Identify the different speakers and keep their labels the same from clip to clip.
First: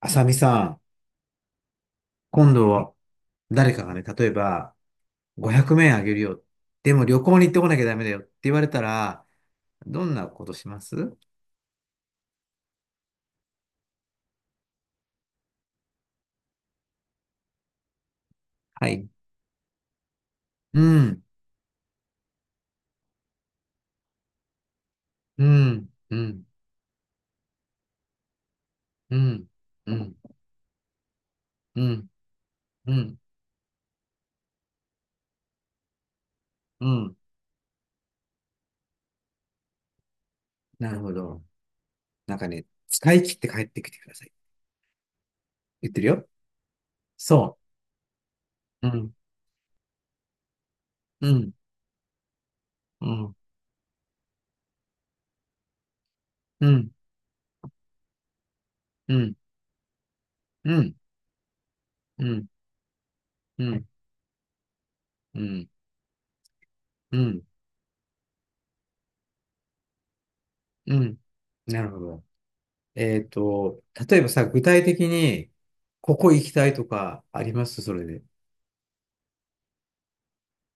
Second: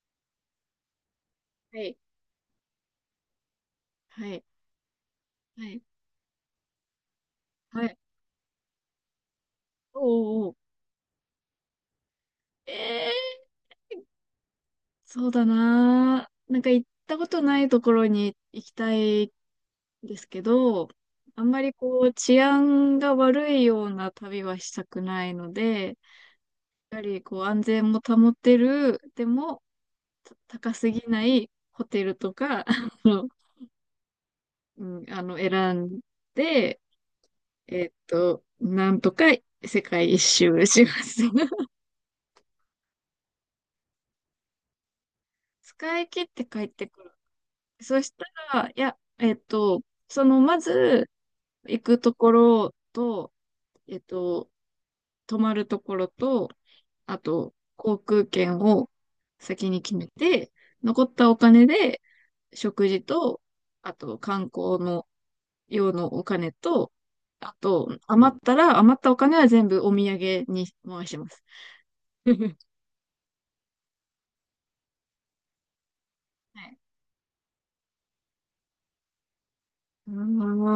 Speaker 1: あさみさん、
Speaker 2: はい、
Speaker 1: 今度は誰かがね、例
Speaker 2: は
Speaker 1: え
Speaker 2: い、
Speaker 1: ば500
Speaker 2: はい、
Speaker 1: 円あげるよ。でも旅行に行ってこなきゃ
Speaker 2: は
Speaker 1: ダ
Speaker 2: い。
Speaker 1: メだよって言われたら、どんなこ
Speaker 2: おー
Speaker 1: と
Speaker 2: おー、
Speaker 1: します？
Speaker 2: ええそうだなー。なんか行ったことないところに行き
Speaker 1: は
Speaker 2: た
Speaker 1: い。
Speaker 2: いんですけ
Speaker 1: う
Speaker 2: ど、
Speaker 1: ん、
Speaker 2: あんまりこう治安が悪いような旅はしたくない
Speaker 1: う
Speaker 2: の
Speaker 1: ん、
Speaker 2: で、
Speaker 1: うん、
Speaker 2: やはりこう安全も保てる、
Speaker 1: う
Speaker 2: で
Speaker 1: ん、
Speaker 2: も
Speaker 1: うん、
Speaker 2: 高すぎない
Speaker 1: う
Speaker 2: ホテ
Speaker 1: ん、
Speaker 2: ルとか、
Speaker 1: うん、
Speaker 2: うん、選んで、
Speaker 1: うん。
Speaker 2: なんとか世界一周し
Speaker 1: な
Speaker 2: ま
Speaker 1: るほ
Speaker 2: す。
Speaker 1: ど。なんかね、使い切って帰ってきてください。言って
Speaker 2: 使
Speaker 1: る
Speaker 2: い切
Speaker 1: よ。
Speaker 2: って帰ってくる。
Speaker 1: そ
Speaker 2: そしたら、い
Speaker 1: う。う
Speaker 2: や、
Speaker 1: ん、
Speaker 2: まず、
Speaker 1: うん、
Speaker 2: 行くところ
Speaker 1: う
Speaker 2: と、
Speaker 1: ん、
Speaker 2: えっと、泊まるところと、
Speaker 1: うん、
Speaker 2: あと、航空券を
Speaker 1: うん、
Speaker 2: 先に決めて、
Speaker 1: うん、
Speaker 2: 残ったお金で、
Speaker 1: うん、
Speaker 2: 食事と、
Speaker 1: うん、
Speaker 2: あと、観光の用のお金と、
Speaker 1: うん、
Speaker 2: あと、余ったら、余ったお金は全部お土産に
Speaker 1: う
Speaker 2: 回し
Speaker 1: ん。
Speaker 2: ます。
Speaker 1: なるほど。
Speaker 2: は
Speaker 1: えっと、例えばさ、具体的に、ここ行きたいと
Speaker 2: い。
Speaker 1: かありますそれで？
Speaker 2: う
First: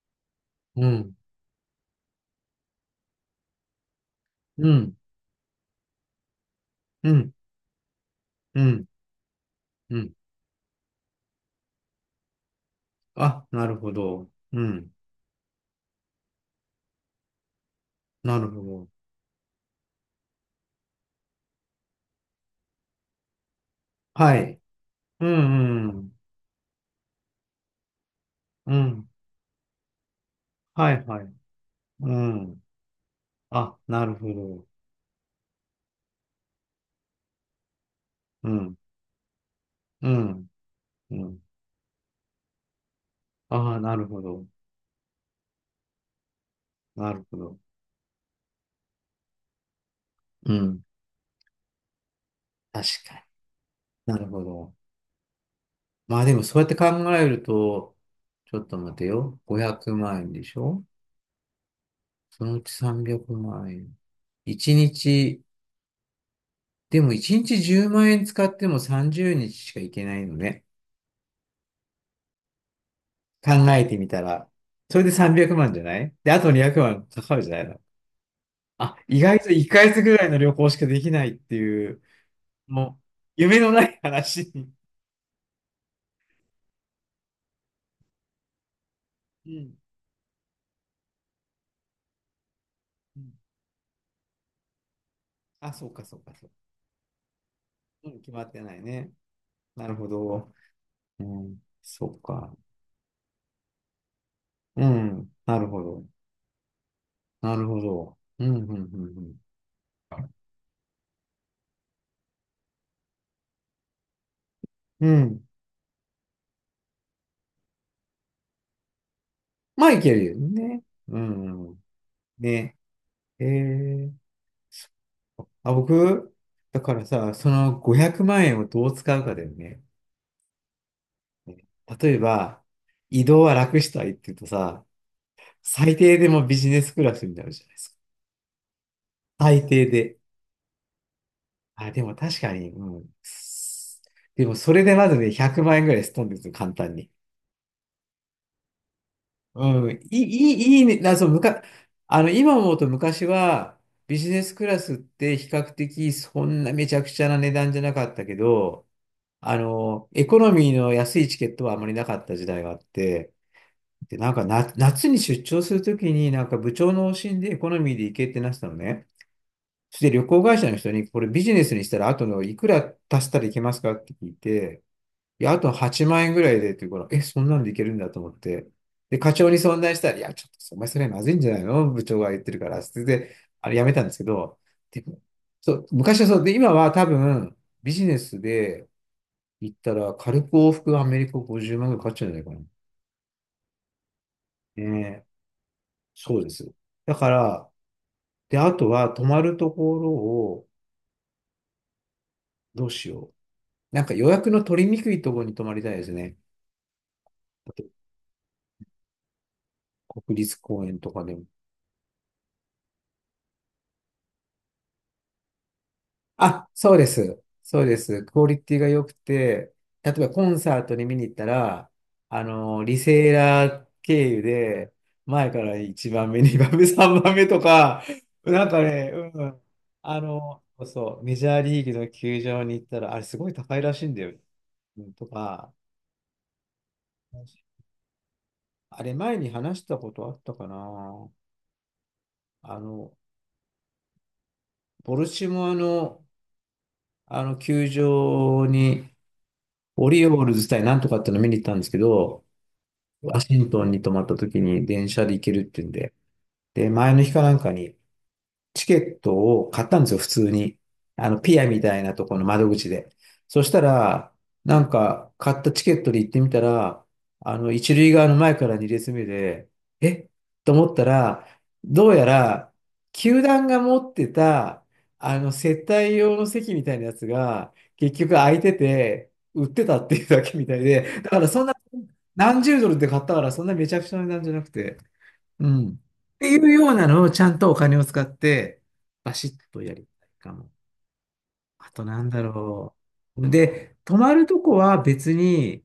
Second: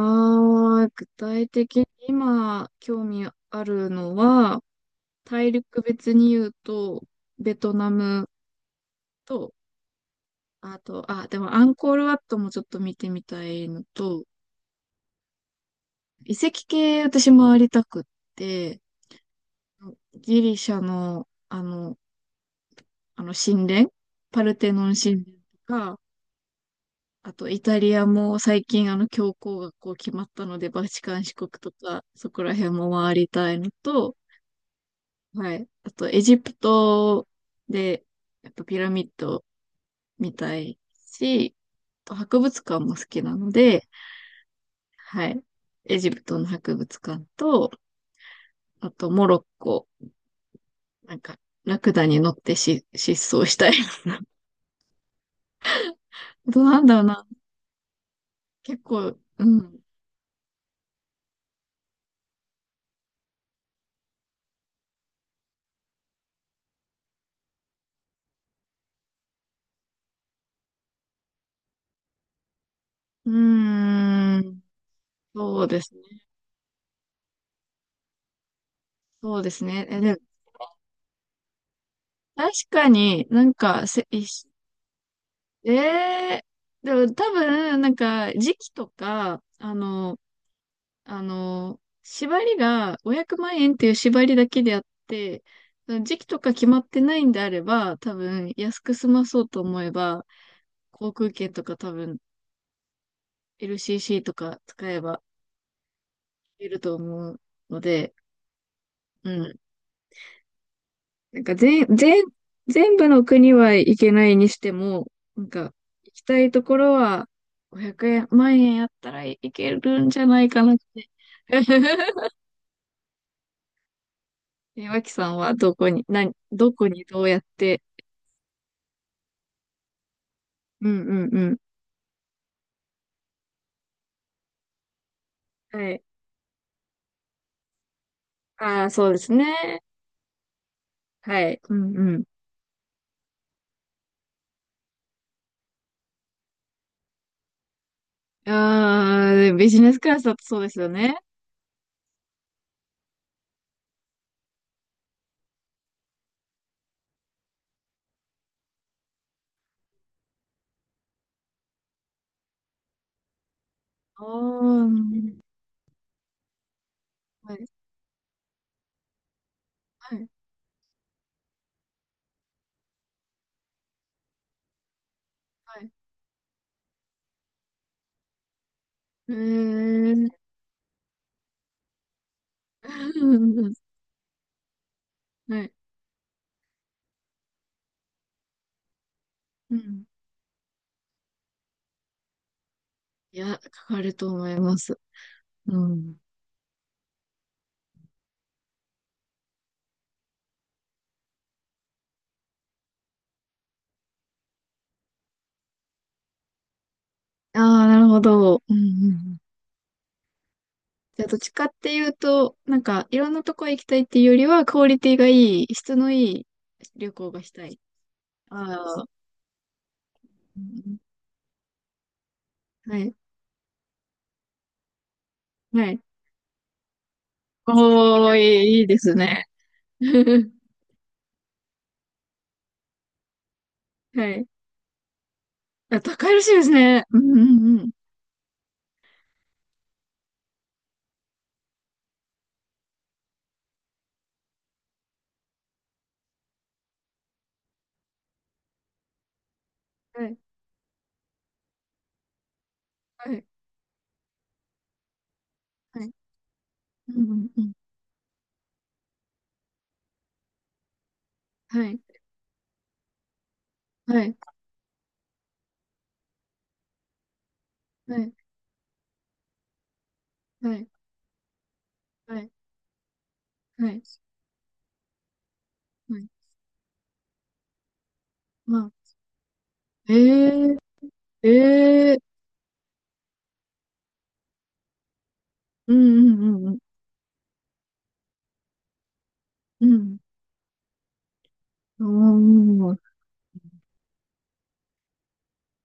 Speaker 1: う
Speaker 2: 具
Speaker 1: ん、
Speaker 2: 体的に今、興味あるのは、
Speaker 1: うん、
Speaker 2: 大陸別に言うと、
Speaker 1: うん、
Speaker 2: ベトナム
Speaker 1: うん、
Speaker 2: と、
Speaker 1: うん。
Speaker 2: あと、あ、でもアンコールワットもちょっと見てみた
Speaker 1: あ、な
Speaker 2: い
Speaker 1: る
Speaker 2: の
Speaker 1: ほ
Speaker 2: と、
Speaker 1: ど。うん、
Speaker 2: 遺跡系私回りたくっ
Speaker 1: なるほ
Speaker 2: て、
Speaker 1: ど。
Speaker 2: ギリシャの、あの神殿、
Speaker 1: は
Speaker 2: パル
Speaker 1: い。
Speaker 2: テノン神殿
Speaker 1: う
Speaker 2: と
Speaker 1: ん、う
Speaker 2: か、
Speaker 1: ん、
Speaker 2: あとイタリアも最
Speaker 1: う
Speaker 2: 近あの
Speaker 1: ん。
Speaker 2: 教皇がこう決まったので、バ
Speaker 1: は
Speaker 2: チ
Speaker 1: い、
Speaker 2: カ
Speaker 1: は
Speaker 2: ン
Speaker 1: い。
Speaker 2: 四国とか、
Speaker 1: う
Speaker 2: そこら
Speaker 1: ん。
Speaker 2: 辺も回りたいの
Speaker 1: あ、なる
Speaker 2: と、
Speaker 1: ほど。
Speaker 2: はい。あとエジプトで、
Speaker 1: う
Speaker 2: やっぱ
Speaker 1: ん、
Speaker 2: ピラミッド
Speaker 1: う
Speaker 2: 見
Speaker 1: ん、
Speaker 2: たい
Speaker 1: うん。
Speaker 2: し、あと博物館も好きなの
Speaker 1: ああ、
Speaker 2: で、
Speaker 1: なるほど。
Speaker 2: はい。エジプトの博物
Speaker 1: なる
Speaker 2: 館
Speaker 1: ほど。
Speaker 2: と、あとモロッコ、
Speaker 1: うん。
Speaker 2: なんか、ラクダに乗って、
Speaker 1: 確かに。
Speaker 2: 失踪したい。
Speaker 1: なるほど。まあでも、
Speaker 2: あ
Speaker 1: そう
Speaker 2: と
Speaker 1: やって
Speaker 2: なん
Speaker 1: 考
Speaker 2: だろう
Speaker 1: え
Speaker 2: な。
Speaker 1: ると、ちょっと
Speaker 2: 結
Speaker 1: 待て
Speaker 2: 構、
Speaker 1: よ。
Speaker 2: う
Speaker 1: 500
Speaker 2: ん。
Speaker 1: 万円でしょ？そのうち300万円。1日、でも1日10万円使っても30日しか行けないのね。考え
Speaker 2: うー
Speaker 1: てみたら。
Speaker 2: ん。
Speaker 1: それで300
Speaker 2: そう
Speaker 1: 万
Speaker 2: で
Speaker 1: じゃ
Speaker 2: す
Speaker 1: ない
Speaker 2: ね。
Speaker 1: で、あと200万かかるじゃないの。あ、意外
Speaker 2: そうで
Speaker 1: と1
Speaker 2: すね。
Speaker 1: ヶ
Speaker 2: え、
Speaker 1: 月
Speaker 2: で
Speaker 1: ぐ
Speaker 2: も、
Speaker 1: らいの旅行しかできないっていう、
Speaker 2: 確か
Speaker 1: もう、
Speaker 2: になん
Speaker 1: 夢のな
Speaker 2: か、
Speaker 1: い
Speaker 2: せ、いし
Speaker 1: 話に。
Speaker 2: えでも多分、なんか、時期とか、
Speaker 1: うん。
Speaker 2: 縛りが
Speaker 1: う
Speaker 2: 500
Speaker 1: ん、
Speaker 2: 万円っていう縛りだけであって、
Speaker 1: あ、そうか、そ
Speaker 2: 時
Speaker 1: う
Speaker 2: 期
Speaker 1: か、
Speaker 2: と
Speaker 1: そう。
Speaker 2: か決まってないんであれば、
Speaker 1: う
Speaker 2: 多
Speaker 1: ん、決まっ
Speaker 2: 分
Speaker 1: てな
Speaker 2: 安
Speaker 1: い
Speaker 2: く済
Speaker 1: ね。
Speaker 2: まそうと思
Speaker 1: な
Speaker 2: え
Speaker 1: るほ
Speaker 2: ば、
Speaker 1: ど。
Speaker 2: 航
Speaker 1: う
Speaker 2: 空券
Speaker 1: ん、
Speaker 2: とか多
Speaker 1: そ
Speaker 2: 分
Speaker 1: うか。
Speaker 2: LCC とか
Speaker 1: う
Speaker 2: 使えば
Speaker 1: ん、なるほど。
Speaker 2: いると思う
Speaker 1: なる
Speaker 2: の
Speaker 1: ほ
Speaker 2: で、
Speaker 1: ど。うん、うん、う
Speaker 2: う
Speaker 1: ん、
Speaker 2: ん。なんか全部の国は行けないにして
Speaker 1: う
Speaker 2: も、
Speaker 1: ん。う
Speaker 2: な
Speaker 1: ん、
Speaker 2: んか行きたいところは500万円あったらいけ
Speaker 1: まあ、い
Speaker 2: るん
Speaker 1: け
Speaker 2: じ
Speaker 1: る
Speaker 2: ゃ
Speaker 1: よ
Speaker 2: ないかなっ
Speaker 1: ね。
Speaker 2: て。
Speaker 1: うん。ね。えー、
Speaker 2: え、脇さんは
Speaker 1: あ、僕、
Speaker 2: ど
Speaker 1: だ
Speaker 2: こ
Speaker 1: か
Speaker 2: に
Speaker 1: ら
Speaker 2: どう
Speaker 1: さ、
Speaker 2: やっ
Speaker 1: その
Speaker 2: て
Speaker 1: 500万円をどう使うかだよね。
Speaker 2: うんうんうん。
Speaker 1: ね、例えば、移動は楽したいって言うとさ、
Speaker 2: は
Speaker 1: 最
Speaker 2: い。
Speaker 1: 低でもビジネスクラスになるじゃないですか。
Speaker 2: ああ、そうですね。
Speaker 1: 最低で。
Speaker 2: はい。う
Speaker 1: あ、
Speaker 2: ん
Speaker 1: でも
Speaker 2: うん。
Speaker 1: 確かに、うん。でもそれでまずね、100万円ぐらいすっ飛んでるんですよ、簡単に。
Speaker 2: ああ、でビジ
Speaker 1: うん、
Speaker 2: ネスクラスだとそうです
Speaker 1: いい
Speaker 2: よ
Speaker 1: ね、な
Speaker 2: ね。
Speaker 1: そう、むか、あの、今思うと昔は、ビジネスクラスって比較的そんなめちゃくちゃな値段じゃなかったけど、あの、エコノミーの安いチケットはあまりなかった時代があって、で、
Speaker 2: あ
Speaker 1: なんかな、
Speaker 2: あ、
Speaker 1: 夏に出張するときに、なんか部長の方針で
Speaker 2: は
Speaker 1: エ
Speaker 2: い。
Speaker 1: コノミーで行けってなってたのね。そして
Speaker 2: は
Speaker 1: 旅
Speaker 2: い。
Speaker 1: 行会社の人に、これビジネスにしたら後のいくら足したらいけますかって聞いて、いや、あと
Speaker 2: はい。
Speaker 1: 8万円ぐらいでっていうから、え、そんなんでいけるんだと思って。で、課
Speaker 2: え
Speaker 1: 長に相談したら、い
Speaker 2: ー。
Speaker 1: や、ちょっと、お前それまずいんじゃないの、部長が言ってるから。それで、
Speaker 2: う
Speaker 1: あ
Speaker 2: ん
Speaker 1: れやめたんですけど、でも、
Speaker 2: は
Speaker 1: そ
Speaker 2: い。
Speaker 1: う、昔はそうで、今は多分、ビジネスで行
Speaker 2: う
Speaker 1: った
Speaker 2: ん。
Speaker 1: ら、軽く往復アメリカ50万ぐらいかかっちゃうんじゃないかな。
Speaker 2: いや、かかると思います。
Speaker 1: ねえ、
Speaker 2: うん。
Speaker 1: そうです。だから、で、あとは、泊まるところを、どうしよう。なんか予約の取りにくいところに泊まりたいですね。
Speaker 2: あ
Speaker 1: あと
Speaker 2: あ、なるほど。うんうんうん。
Speaker 1: 国立公園とか
Speaker 2: じゃあ、
Speaker 1: で
Speaker 2: どっ
Speaker 1: も。
Speaker 2: ちかっていうと、なんか、いろんなとこ行きたいっていうよりは、クオリティがいい、質のいい
Speaker 1: あ、そうで
Speaker 2: 旅行
Speaker 1: す。
Speaker 2: がしたい。
Speaker 1: そうです。クオリティ
Speaker 2: あ
Speaker 1: が良
Speaker 2: あ、
Speaker 1: くて、例えばコン
Speaker 2: う
Speaker 1: サート
Speaker 2: ん
Speaker 1: に見に行ったら、あの、リ
Speaker 2: はい。
Speaker 1: セーラー経由で、前から
Speaker 2: はい。
Speaker 1: 1番目、2番目、3 番目とか、
Speaker 2: おー、い
Speaker 1: なん
Speaker 2: い、
Speaker 1: か
Speaker 2: いいで
Speaker 1: ね、
Speaker 2: す
Speaker 1: う
Speaker 2: ね。
Speaker 1: ん。あ の、そうそう、メジャーリーグの球場に行ったら、あれすごい高いらしいんだ
Speaker 2: は
Speaker 1: よ。
Speaker 2: い。
Speaker 1: うんとか、
Speaker 2: あ、高いらしいですね。うんうんうん。
Speaker 1: あれ前に話したことあったかな。あの、ボルチモアの、あの球場に、オリ
Speaker 2: は
Speaker 1: オ
Speaker 2: い。
Speaker 1: ールズ対なんとかっての見に行ったんですけど、
Speaker 2: は
Speaker 1: ワ
Speaker 2: い。
Speaker 1: シントンに泊まった時に電車で行けるっていうん
Speaker 2: はい。
Speaker 1: で。で、
Speaker 2: う
Speaker 1: 前の
Speaker 2: ん
Speaker 1: 日
Speaker 2: う
Speaker 1: か
Speaker 2: ん
Speaker 1: なん
Speaker 2: う
Speaker 1: か
Speaker 2: ん。
Speaker 1: にチケットを買ったんですよ、普通に。あの、ピアみ
Speaker 2: は
Speaker 1: た
Speaker 2: い。
Speaker 1: いなところの窓口で。そした
Speaker 2: は
Speaker 1: ら、
Speaker 2: い。
Speaker 1: なんか、買ったチケットで行ってみたら、あの、一塁
Speaker 2: は
Speaker 1: 側
Speaker 2: い。
Speaker 1: の前から二列目で、えと
Speaker 2: はい。
Speaker 1: 思ったら、どうや
Speaker 2: はい。
Speaker 1: ら、球団が
Speaker 2: は
Speaker 1: 持
Speaker 2: い。
Speaker 1: ってた、あの、接待
Speaker 2: はい
Speaker 1: 用の席みたいなやつが、結局空いて
Speaker 2: まあ、
Speaker 1: て、売ってたっていうだけみた
Speaker 2: え
Speaker 1: いで、だからそんな
Speaker 2: えええ
Speaker 1: 何十ドルで買ったから、そんなめちゃくちゃな値段じゃなくて、うん。
Speaker 2: う
Speaker 1: っ
Speaker 2: んう
Speaker 1: てい
Speaker 2: んう
Speaker 1: う
Speaker 2: ん
Speaker 1: ようなのをちゃんとお金を使って、バシッと
Speaker 2: う
Speaker 1: やり
Speaker 2: ん。
Speaker 1: たいかも。あと
Speaker 2: う
Speaker 1: なんだ
Speaker 2: ん。お
Speaker 1: ろ
Speaker 2: ー。
Speaker 1: う。で、泊まるとこは別に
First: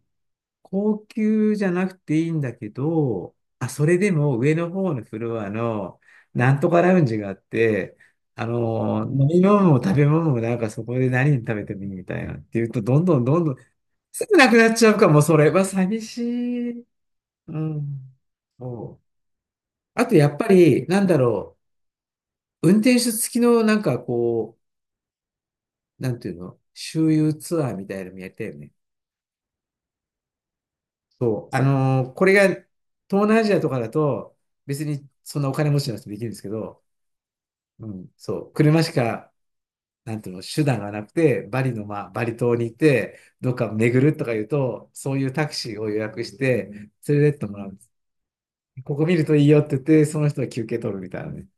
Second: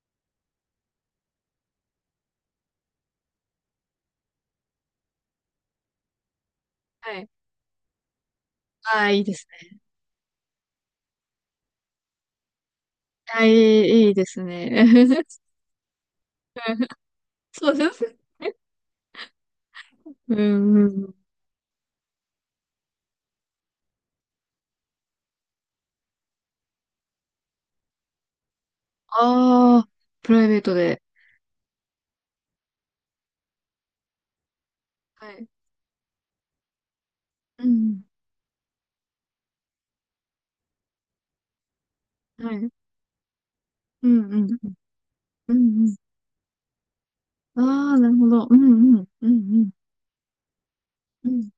Speaker 1: 高級じゃなくていいんだけど、あ、それでも上の方のフロアのなんとかラウン
Speaker 2: は
Speaker 1: ジが
Speaker 2: い。
Speaker 1: あって、あ
Speaker 2: あ
Speaker 1: の、
Speaker 2: あ、いい
Speaker 1: 飲
Speaker 2: で
Speaker 1: み
Speaker 2: す
Speaker 1: 物
Speaker 2: ね。
Speaker 1: も食べ物もなんかそこで何食べてもいいみたいなっていうと、どんどん
Speaker 2: あ
Speaker 1: どん
Speaker 2: あ、い
Speaker 1: どん
Speaker 2: い、いい
Speaker 1: す
Speaker 2: で
Speaker 1: ぐ
Speaker 2: す
Speaker 1: なくな
Speaker 2: ね。
Speaker 1: っちゃうかも、それは寂しい。う
Speaker 2: そうですね。
Speaker 1: ん。そう。あと、や
Speaker 2: うん
Speaker 1: っぱ
Speaker 2: う
Speaker 1: り、
Speaker 2: ん
Speaker 1: なん
Speaker 2: うん。
Speaker 1: だろう。運転手付きの、なんかこう、なんていうの、周遊ツアーみたいなのもやったよね。
Speaker 2: ああ、プライベートで。
Speaker 1: そう。あのーこれが、東南アジアとかだと、別に
Speaker 2: は
Speaker 1: そんな
Speaker 2: い。
Speaker 1: お金持ちの人できるんですけど、
Speaker 2: う
Speaker 1: う
Speaker 2: ん。
Speaker 1: ん、そう。車しか、なんていうの、手段がなくて、バリの、まあ、バリ
Speaker 2: は
Speaker 1: 島
Speaker 2: い。う
Speaker 1: に
Speaker 2: ん
Speaker 1: 行って、どっか巡
Speaker 2: う
Speaker 1: るとか言う
Speaker 2: ん
Speaker 1: と、そういうタク
Speaker 2: うん
Speaker 1: シーを
Speaker 2: うん。
Speaker 1: 予約して、連れてってもらうんです。
Speaker 2: ああ、なるほど。うん
Speaker 1: こ
Speaker 2: う
Speaker 1: こ
Speaker 2: ん
Speaker 1: 見る
Speaker 2: う
Speaker 1: といいよって
Speaker 2: ん
Speaker 1: 言って、その人は休憩取るみたい
Speaker 2: う
Speaker 1: なね。
Speaker 2: ん。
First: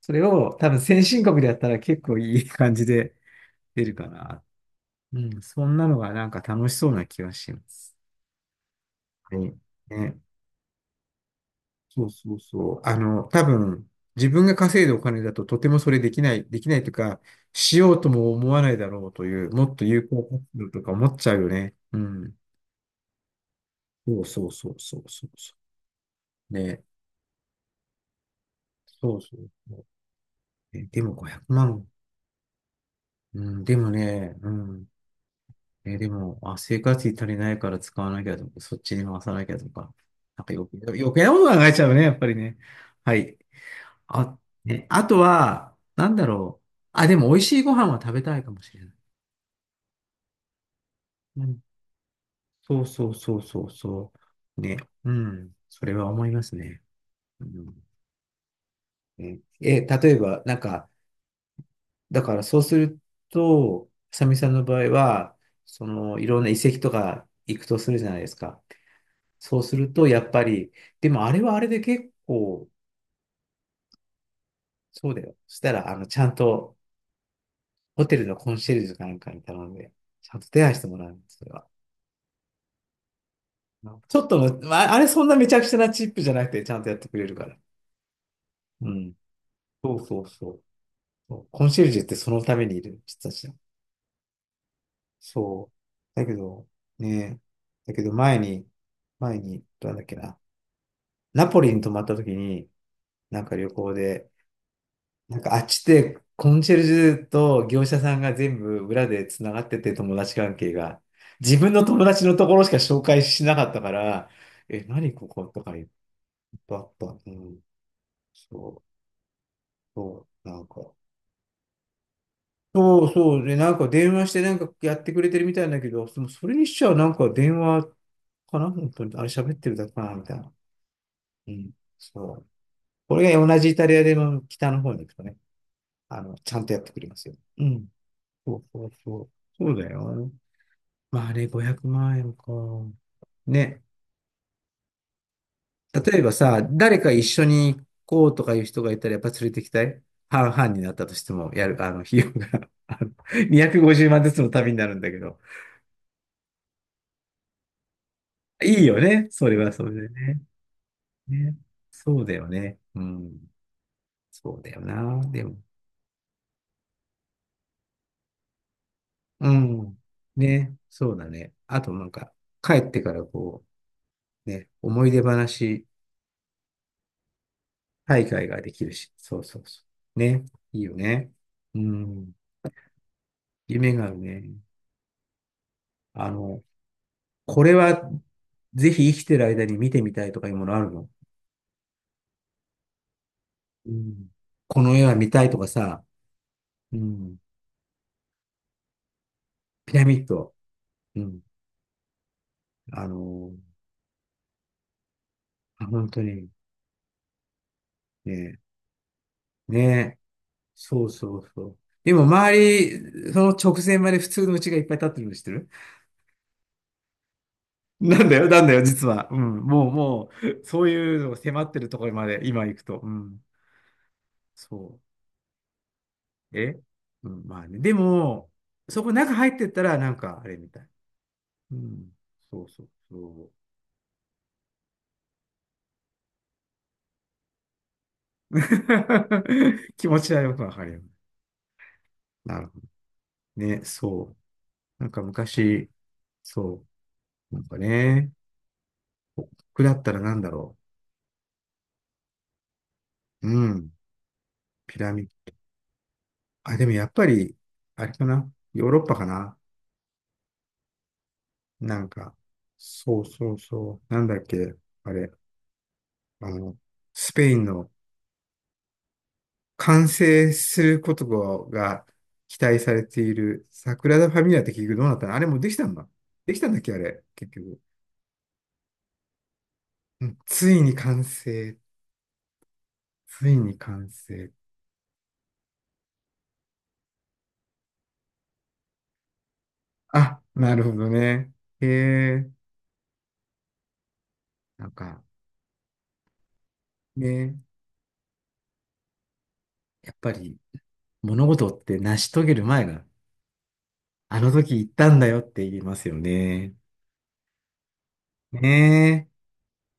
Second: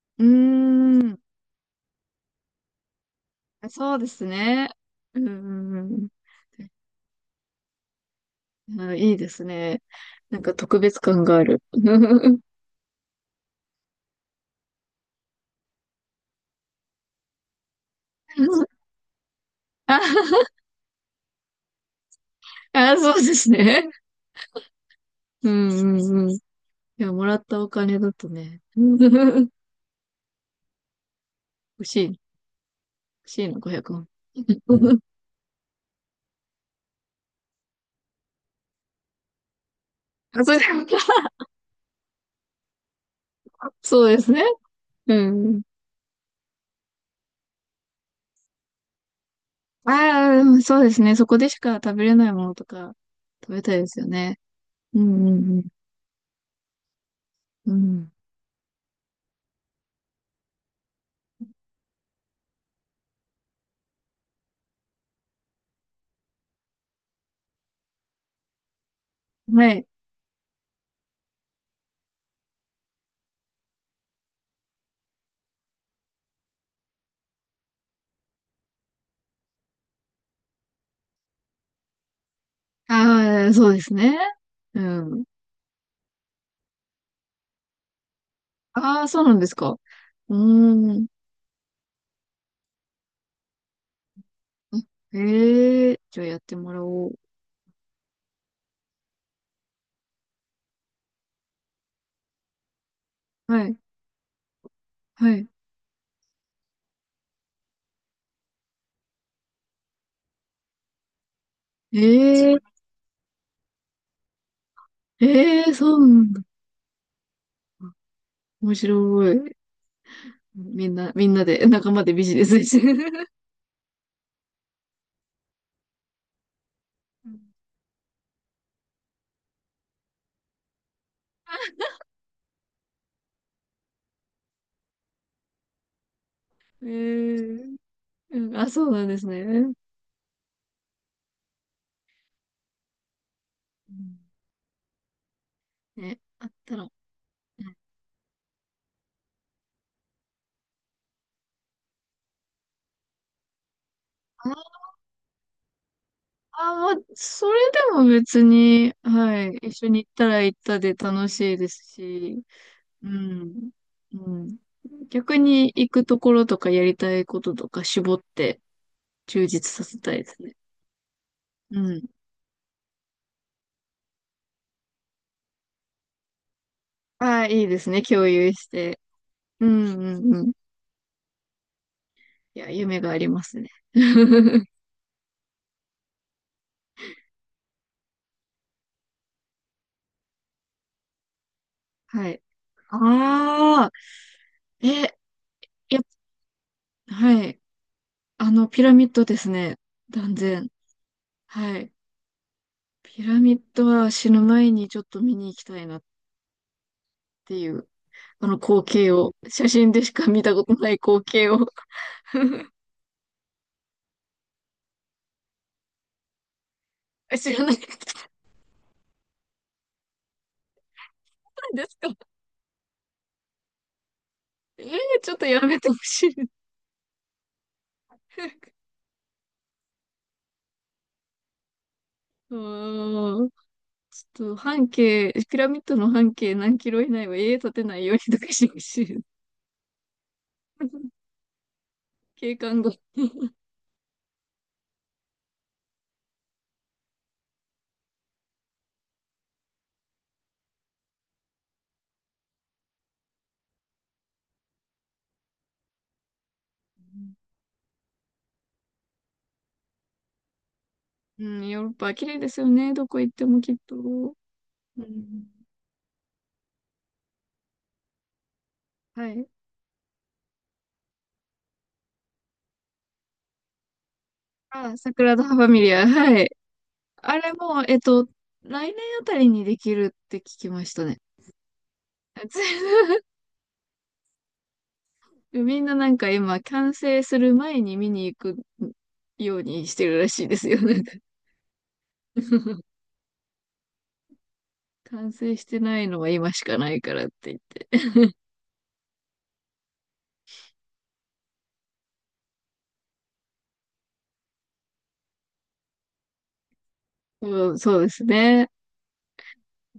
Speaker 1: それを多分
Speaker 2: う
Speaker 1: 先
Speaker 2: ーん。
Speaker 1: 進国でやったら結構いい感じで出る
Speaker 2: そう
Speaker 1: か
Speaker 2: です
Speaker 1: な。
Speaker 2: ね。
Speaker 1: う
Speaker 2: う
Speaker 1: ん、そ
Speaker 2: ん
Speaker 1: ん
Speaker 2: う
Speaker 1: なの
Speaker 2: ん
Speaker 1: がなんか楽しそうな気がします。
Speaker 2: うん。あいいで
Speaker 1: は
Speaker 2: す
Speaker 1: い。
Speaker 2: ね。
Speaker 1: ね。
Speaker 2: なんか特別感がある。
Speaker 1: そうそう そう。あの、多分、自分が稼いだお金だととてもそれできない、できないというか、しようとも思わないだろうという、もっと有効活
Speaker 2: あ、
Speaker 1: 用とか思っちゃうよね。うん。
Speaker 2: あそうですね。
Speaker 1: そうそうそうそうそう
Speaker 2: う
Speaker 1: そ
Speaker 2: んうんうん。い
Speaker 1: う。ね。
Speaker 2: や、もらったお金だとね。
Speaker 1: そうそう そう。えでも500
Speaker 2: 欲
Speaker 1: 万。
Speaker 2: しい、欲
Speaker 1: う
Speaker 2: しいな、
Speaker 1: ん、で
Speaker 2: 500
Speaker 1: も
Speaker 2: 万。
Speaker 1: ね、うん。えーでも、あ、生活費足りないから使わなきゃとか、そっちに回さなきゃとか、な
Speaker 2: あ、
Speaker 1: んか
Speaker 2: そうです。
Speaker 1: 余計、余計なこと考えちゃうね、やっぱりね。はい。
Speaker 2: そうです
Speaker 1: あ、
Speaker 2: ね。
Speaker 1: ね、あ
Speaker 2: う
Speaker 1: と
Speaker 2: ん。
Speaker 1: は、なんだろう。あ、でも美味しいご飯は食べたいかもしれない。
Speaker 2: ああ、そうですね。そこ
Speaker 1: う
Speaker 2: でし
Speaker 1: ん。
Speaker 2: か食べれないものと
Speaker 1: そう
Speaker 2: か
Speaker 1: そうそう
Speaker 2: 食
Speaker 1: そ
Speaker 2: べ
Speaker 1: う
Speaker 2: たいですよ
Speaker 1: そ
Speaker 2: ね。
Speaker 1: う。ね。
Speaker 2: う
Speaker 1: う
Speaker 2: ん
Speaker 1: ん。
Speaker 2: うん
Speaker 1: それは思いますね。う
Speaker 2: う
Speaker 1: ん。
Speaker 2: ん。
Speaker 1: ねえ、例えば、なんか、だからそうすると、さみさんの場合は、その、いろんな遺跡とか行くとするじゃないですか。
Speaker 2: う
Speaker 1: そ
Speaker 2: ん。
Speaker 1: う
Speaker 2: は
Speaker 1: す
Speaker 2: い。
Speaker 1: ると、やっぱり、でもあれはあれで結構、そうだよ。そしたら、あの、ちゃんと、ホテルのコンシェルジュかなんかに頼んで、ちゃんと手配してもらうんです、それは。
Speaker 2: ああ、そうです
Speaker 1: ち
Speaker 2: ね。
Speaker 1: ょっとの、
Speaker 2: う
Speaker 1: まあ、あれそ
Speaker 2: ん。
Speaker 1: んなめちゃくちゃなチップじゃなくて、ちゃんとやってくれるから。う
Speaker 2: ああ、
Speaker 1: ん。
Speaker 2: そうなんですか。
Speaker 1: そうそう
Speaker 2: う
Speaker 1: そう。
Speaker 2: ーん。
Speaker 1: そうコンシェルジュってそのためにいる人たちだ。
Speaker 2: あ
Speaker 1: そう。
Speaker 2: へえ、じゃ
Speaker 1: だ
Speaker 2: あ
Speaker 1: け
Speaker 2: やって
Speaker 1: ど、
Speaker 2: もらおう。
Speaker 1: ね、だけど前に、前に、どうなんだっけな。ナポリに泊まった時に、なんか旅
Speaker 2: はい、
Speaker 1: 行で、
Speaker 2: は
Speaker 1: なん
Speaker 2: い。
Speaker 1: かあっちってコンシェルジュと業者さんが全部裏でつながってて友達関係が。自分の友達のと
Speaker 2: え
Speaker 1: こ
Speaker 2: え、
Speaker 1: ろしか紹介しなかったから、え、何ここと
Speaker 2: ええ、
Speaker 1: かいっ
Speaker 2: そうなんだ。
Speaker 1: ぱいあった。うん。そ
Speaker 2: 面白
Speaker 1: う、
Speaker 2: い。
Speaker 1: そう、なんか。
Speaker 2: みんなで、仲間でビジネスして
Speaker 1: そう
Speaker 2: る。
Speaker 1: そう。で、なんか電話してなんかやってくれてるみたいだけど、それにしちゃなんか電 話かな本当に。あれ喋ってるだけかなみたいな。うん。そう。これが同じイタリアでの北の方に行くとね、あの、ちゃんとやっ
Speaker 2: え
Speaker 1: てくれますよ。
Speaker 2: え、
Speaker 1: うん。
Speaker 2: う
Speaker 1: そ
Speaker 2: ん、
Speaker 1: う
Speaker 2: あ、そ
Speaker 1: そう
Speaker 2: うなん
Speaker 1: そ
Speaker 2: です
Speaker 1: う。
Speaker 2: ね。
Speaker 1: そ
Speaker 2: う
Speaker 1: うだよ。まああれ500万円か。ね。
Speaker 2: ん
Speaker 1: 例
Speaker 2: ね、
Speaker 1: えば
Speaker 2: あっ
Speaker 1: さ、
Speaker 2: たら。うん
Speaker 1: 誰か一緒に行こうとかいう人がいたらやっぱ連れてきたい。半々になったとしても、あの、費用が あの250万ずつの旅
Speaker 2: あ、
Speaker 1: になるんだけど。
Speaker 2: あ、まあ、それでも別
Speaker 1: いい
Speaker 2: に、
Speaker 1: よね。
Speaker 2: は
Speaker 1: それ
Speaker 2: い、
Speaker 1: はそ
Speaker 2: 一緒
Speaker 1: れ
Speaker 2: に
Speaker 1: で
Speaker 2: 行った
Speaker 1: ね。
Speaker 2: ら行ったで楽し
Speaker 1: ね。
Speaker 2: いです
Speaker 1: そうだ
Speaker 2: し、
Speaker 1: よね。う
Speaker 2: う
Speaker 1: ん。
Speaker 2: ん。う
Speaker 1: そ
Speaker 2: ん。
Speaker 1: うだよな。
Speaker 2: 逆
Speaker 1: でも。
Speaker 2: に行くところとかやりたいこととか絞って充
Speaker 1: う
Speaker 2: 実さ
Speaker 1: ん。
Speaker 2: せたいですね。
Speaker 1: ね。そうだね。
Speaker 2: う
Speaker 1: あと
Speaker 2: ん。
Speaker 1: なんか、帰ってからこう、ね、思い出話
Speaker 2: ああ、いいですね。
Speaker 1: 大
Speaker 2: 共
Speaker 1: 会
Speaker 2: 有
Speaker 1: が
Speaker 2: し
Speaker 1: できる
Speaker 2: て。
Speaker 1: し。そうそう
Speaker 2: う
Speaker 1: そ
Speaker 2: ん
Speaker 1: う。
Speaker 2: うんう
Speaker 1: ね。
Speaker 2: ん。
Speaker 1: いいよね。うん。
Speaker 2: いや、夢がありますね。
Speaker 1: 夢があるね。あの、これはぜひ生きてる間に見てみたいとかいうものあるの？
Speaker 2: はい。
Speaker 1: う
Speaker 2: ああ、
Speaker 1: ん。こ
Speaker 2: え、
Speaker 1: の絵は見たいとか
Speaker 2: やっ、
Speaker 1: さ、うん。
Speaker 2: はい。ピラミッドですね。
Speaker 1: ピラミッ
Speaker 2: 断
Speaker 1: ド。
Speaker 2: 然。
Speaker 1: うん。
Speaker 2: はい。
Speaker 1: あ
Speaker 2: ピラ
Speaker 1: の、
Speaker 2: ミッドは死ぬ前にちょっと見に行きた
Speaker 1: あ、
Speaker 2: いなっ
Speaker 1: 本当に。
Speaker 2: ていう、あ
Speaker 1: ね。
Speaker 2: の光景を、写真でし
Speaker 1: ね
Speaker 2: か見たことない
Speaker 1: そう
Speaker 2: 光
Speaker 1: そ
Speaker 2: 景
Speaker 1: う
Speaker 2: を
Speaker 1: そう。でも周り、その直前まで普通の家がいっぱい建ってるの知ってる？
Speaker 2: 知らないこ
Speaker 1: なん
Speaker 2: と
Speaker 1: だよ、なんだよ、実は。うん。もう、もう、そういうのが迫っ て
Speaker 2: なんで
Speaker 1: る
Speaker 2: す
Speaker 1: とこ
Speaker 2: か
Speaker 1: ろまで今行くと。うん。
Speaker 2: えー、
Speaker 1: そ
Speaker 2: ちょっとやめてほしい。
Speaker 1: う。え、うん、まあね。でも、そこ中入ってったら、なんか、あれみたい。うん。
Speaker 2: う
Speaker 1: そうそうそ
Speaker 2: ーん。
Speaker 1: う。
Speaker 2: ちょっと半径、ピラミッドの半径何キロ以内は家建てないようにとかしてほしい。
Speaker 1: 気持ちはよくわかるよ。
Speaker 2: 景
Speaker 1: なるほ
Speaker 2: 観が。
Speaker 1: どね。そう。なんか昔、そう。なんかね、僕だったらなんだろう。うん。ピラミッド。あ、でもやっぱ り、あれかな。ヨーロッパかな。
Speaker 2: うん、ヨーロッ
Speaker 1: なん
Speaker 2: パ綺
Speaker 1: かね、
Speaker 2: 麗ですよね。ど
Speaker 1: そ
Speaker 2: こ
Speaker 1: う
Speaker 2: 行って
Speaker 1: そう
Speaker 2: もきっ
Speaker 1: そう。なん
Speaker 2: と。
Speaker 1: だっけ。
Speaker 2: う
Speaker 1: あれ。
Speaker 2: ん、
Speaker 1: あの、スペインの
Speaker 2: はい。
Speaker 1: 完成することが期待されているサグラダ・ファミリアって結局
Speaker 2: あ、
Speaker 1: どうなったの？
Speaker 2: 桜
Speaker 1: あ
Speaker 2: 田
Speaker 1: れもう
Speaker 2: ファ
Speaker 1: でき
Speaker 2: ミ
Speaker 1: たん
Speaker 2: リア。
Speaker 1: だ。
Speaker 2: はい。
Speaker 1: できたんだっけ、あれ。
Speaker 2: あ
Speaker 1: 結
Speaker 2: れ
Speaker 1: 局。
Speaker 2: も、来年あたりにできる
Speaker 1: う
Speaker 2: っ
Speaker 1: ん、
Speaker 2: て聞き
Speaker 1: つい
Speaker 2: ま
Speaker 1: に
Speaker 2: したね。
Speaker 1: 完成。ついに完成。
Speaker 2: みんななんか今、完成する前に見に行くようにしてるら
Speaker 1: あ、
Speaker 2: しいです
Speaker 1: な
Speaker 2: よ。
Speaker 1: る
Speaker 2: な
Speaker 1: ほ
Speaker 2: ん
Speaker 1: ど
Speaker 2: か
Speaker 1: ね。へえ。なんか、
Speaker 2: 完成してないのは今しかないからって言っ
Speaker 1: ね、
Speaker 2: て。
Speaker 1: やっぱり物事って成し遂げる前が、あの時言ったんだよって言いますよね。
Speaker 2: うん、そうですね。
Speaker 1: ねえ。
Speaker 2: う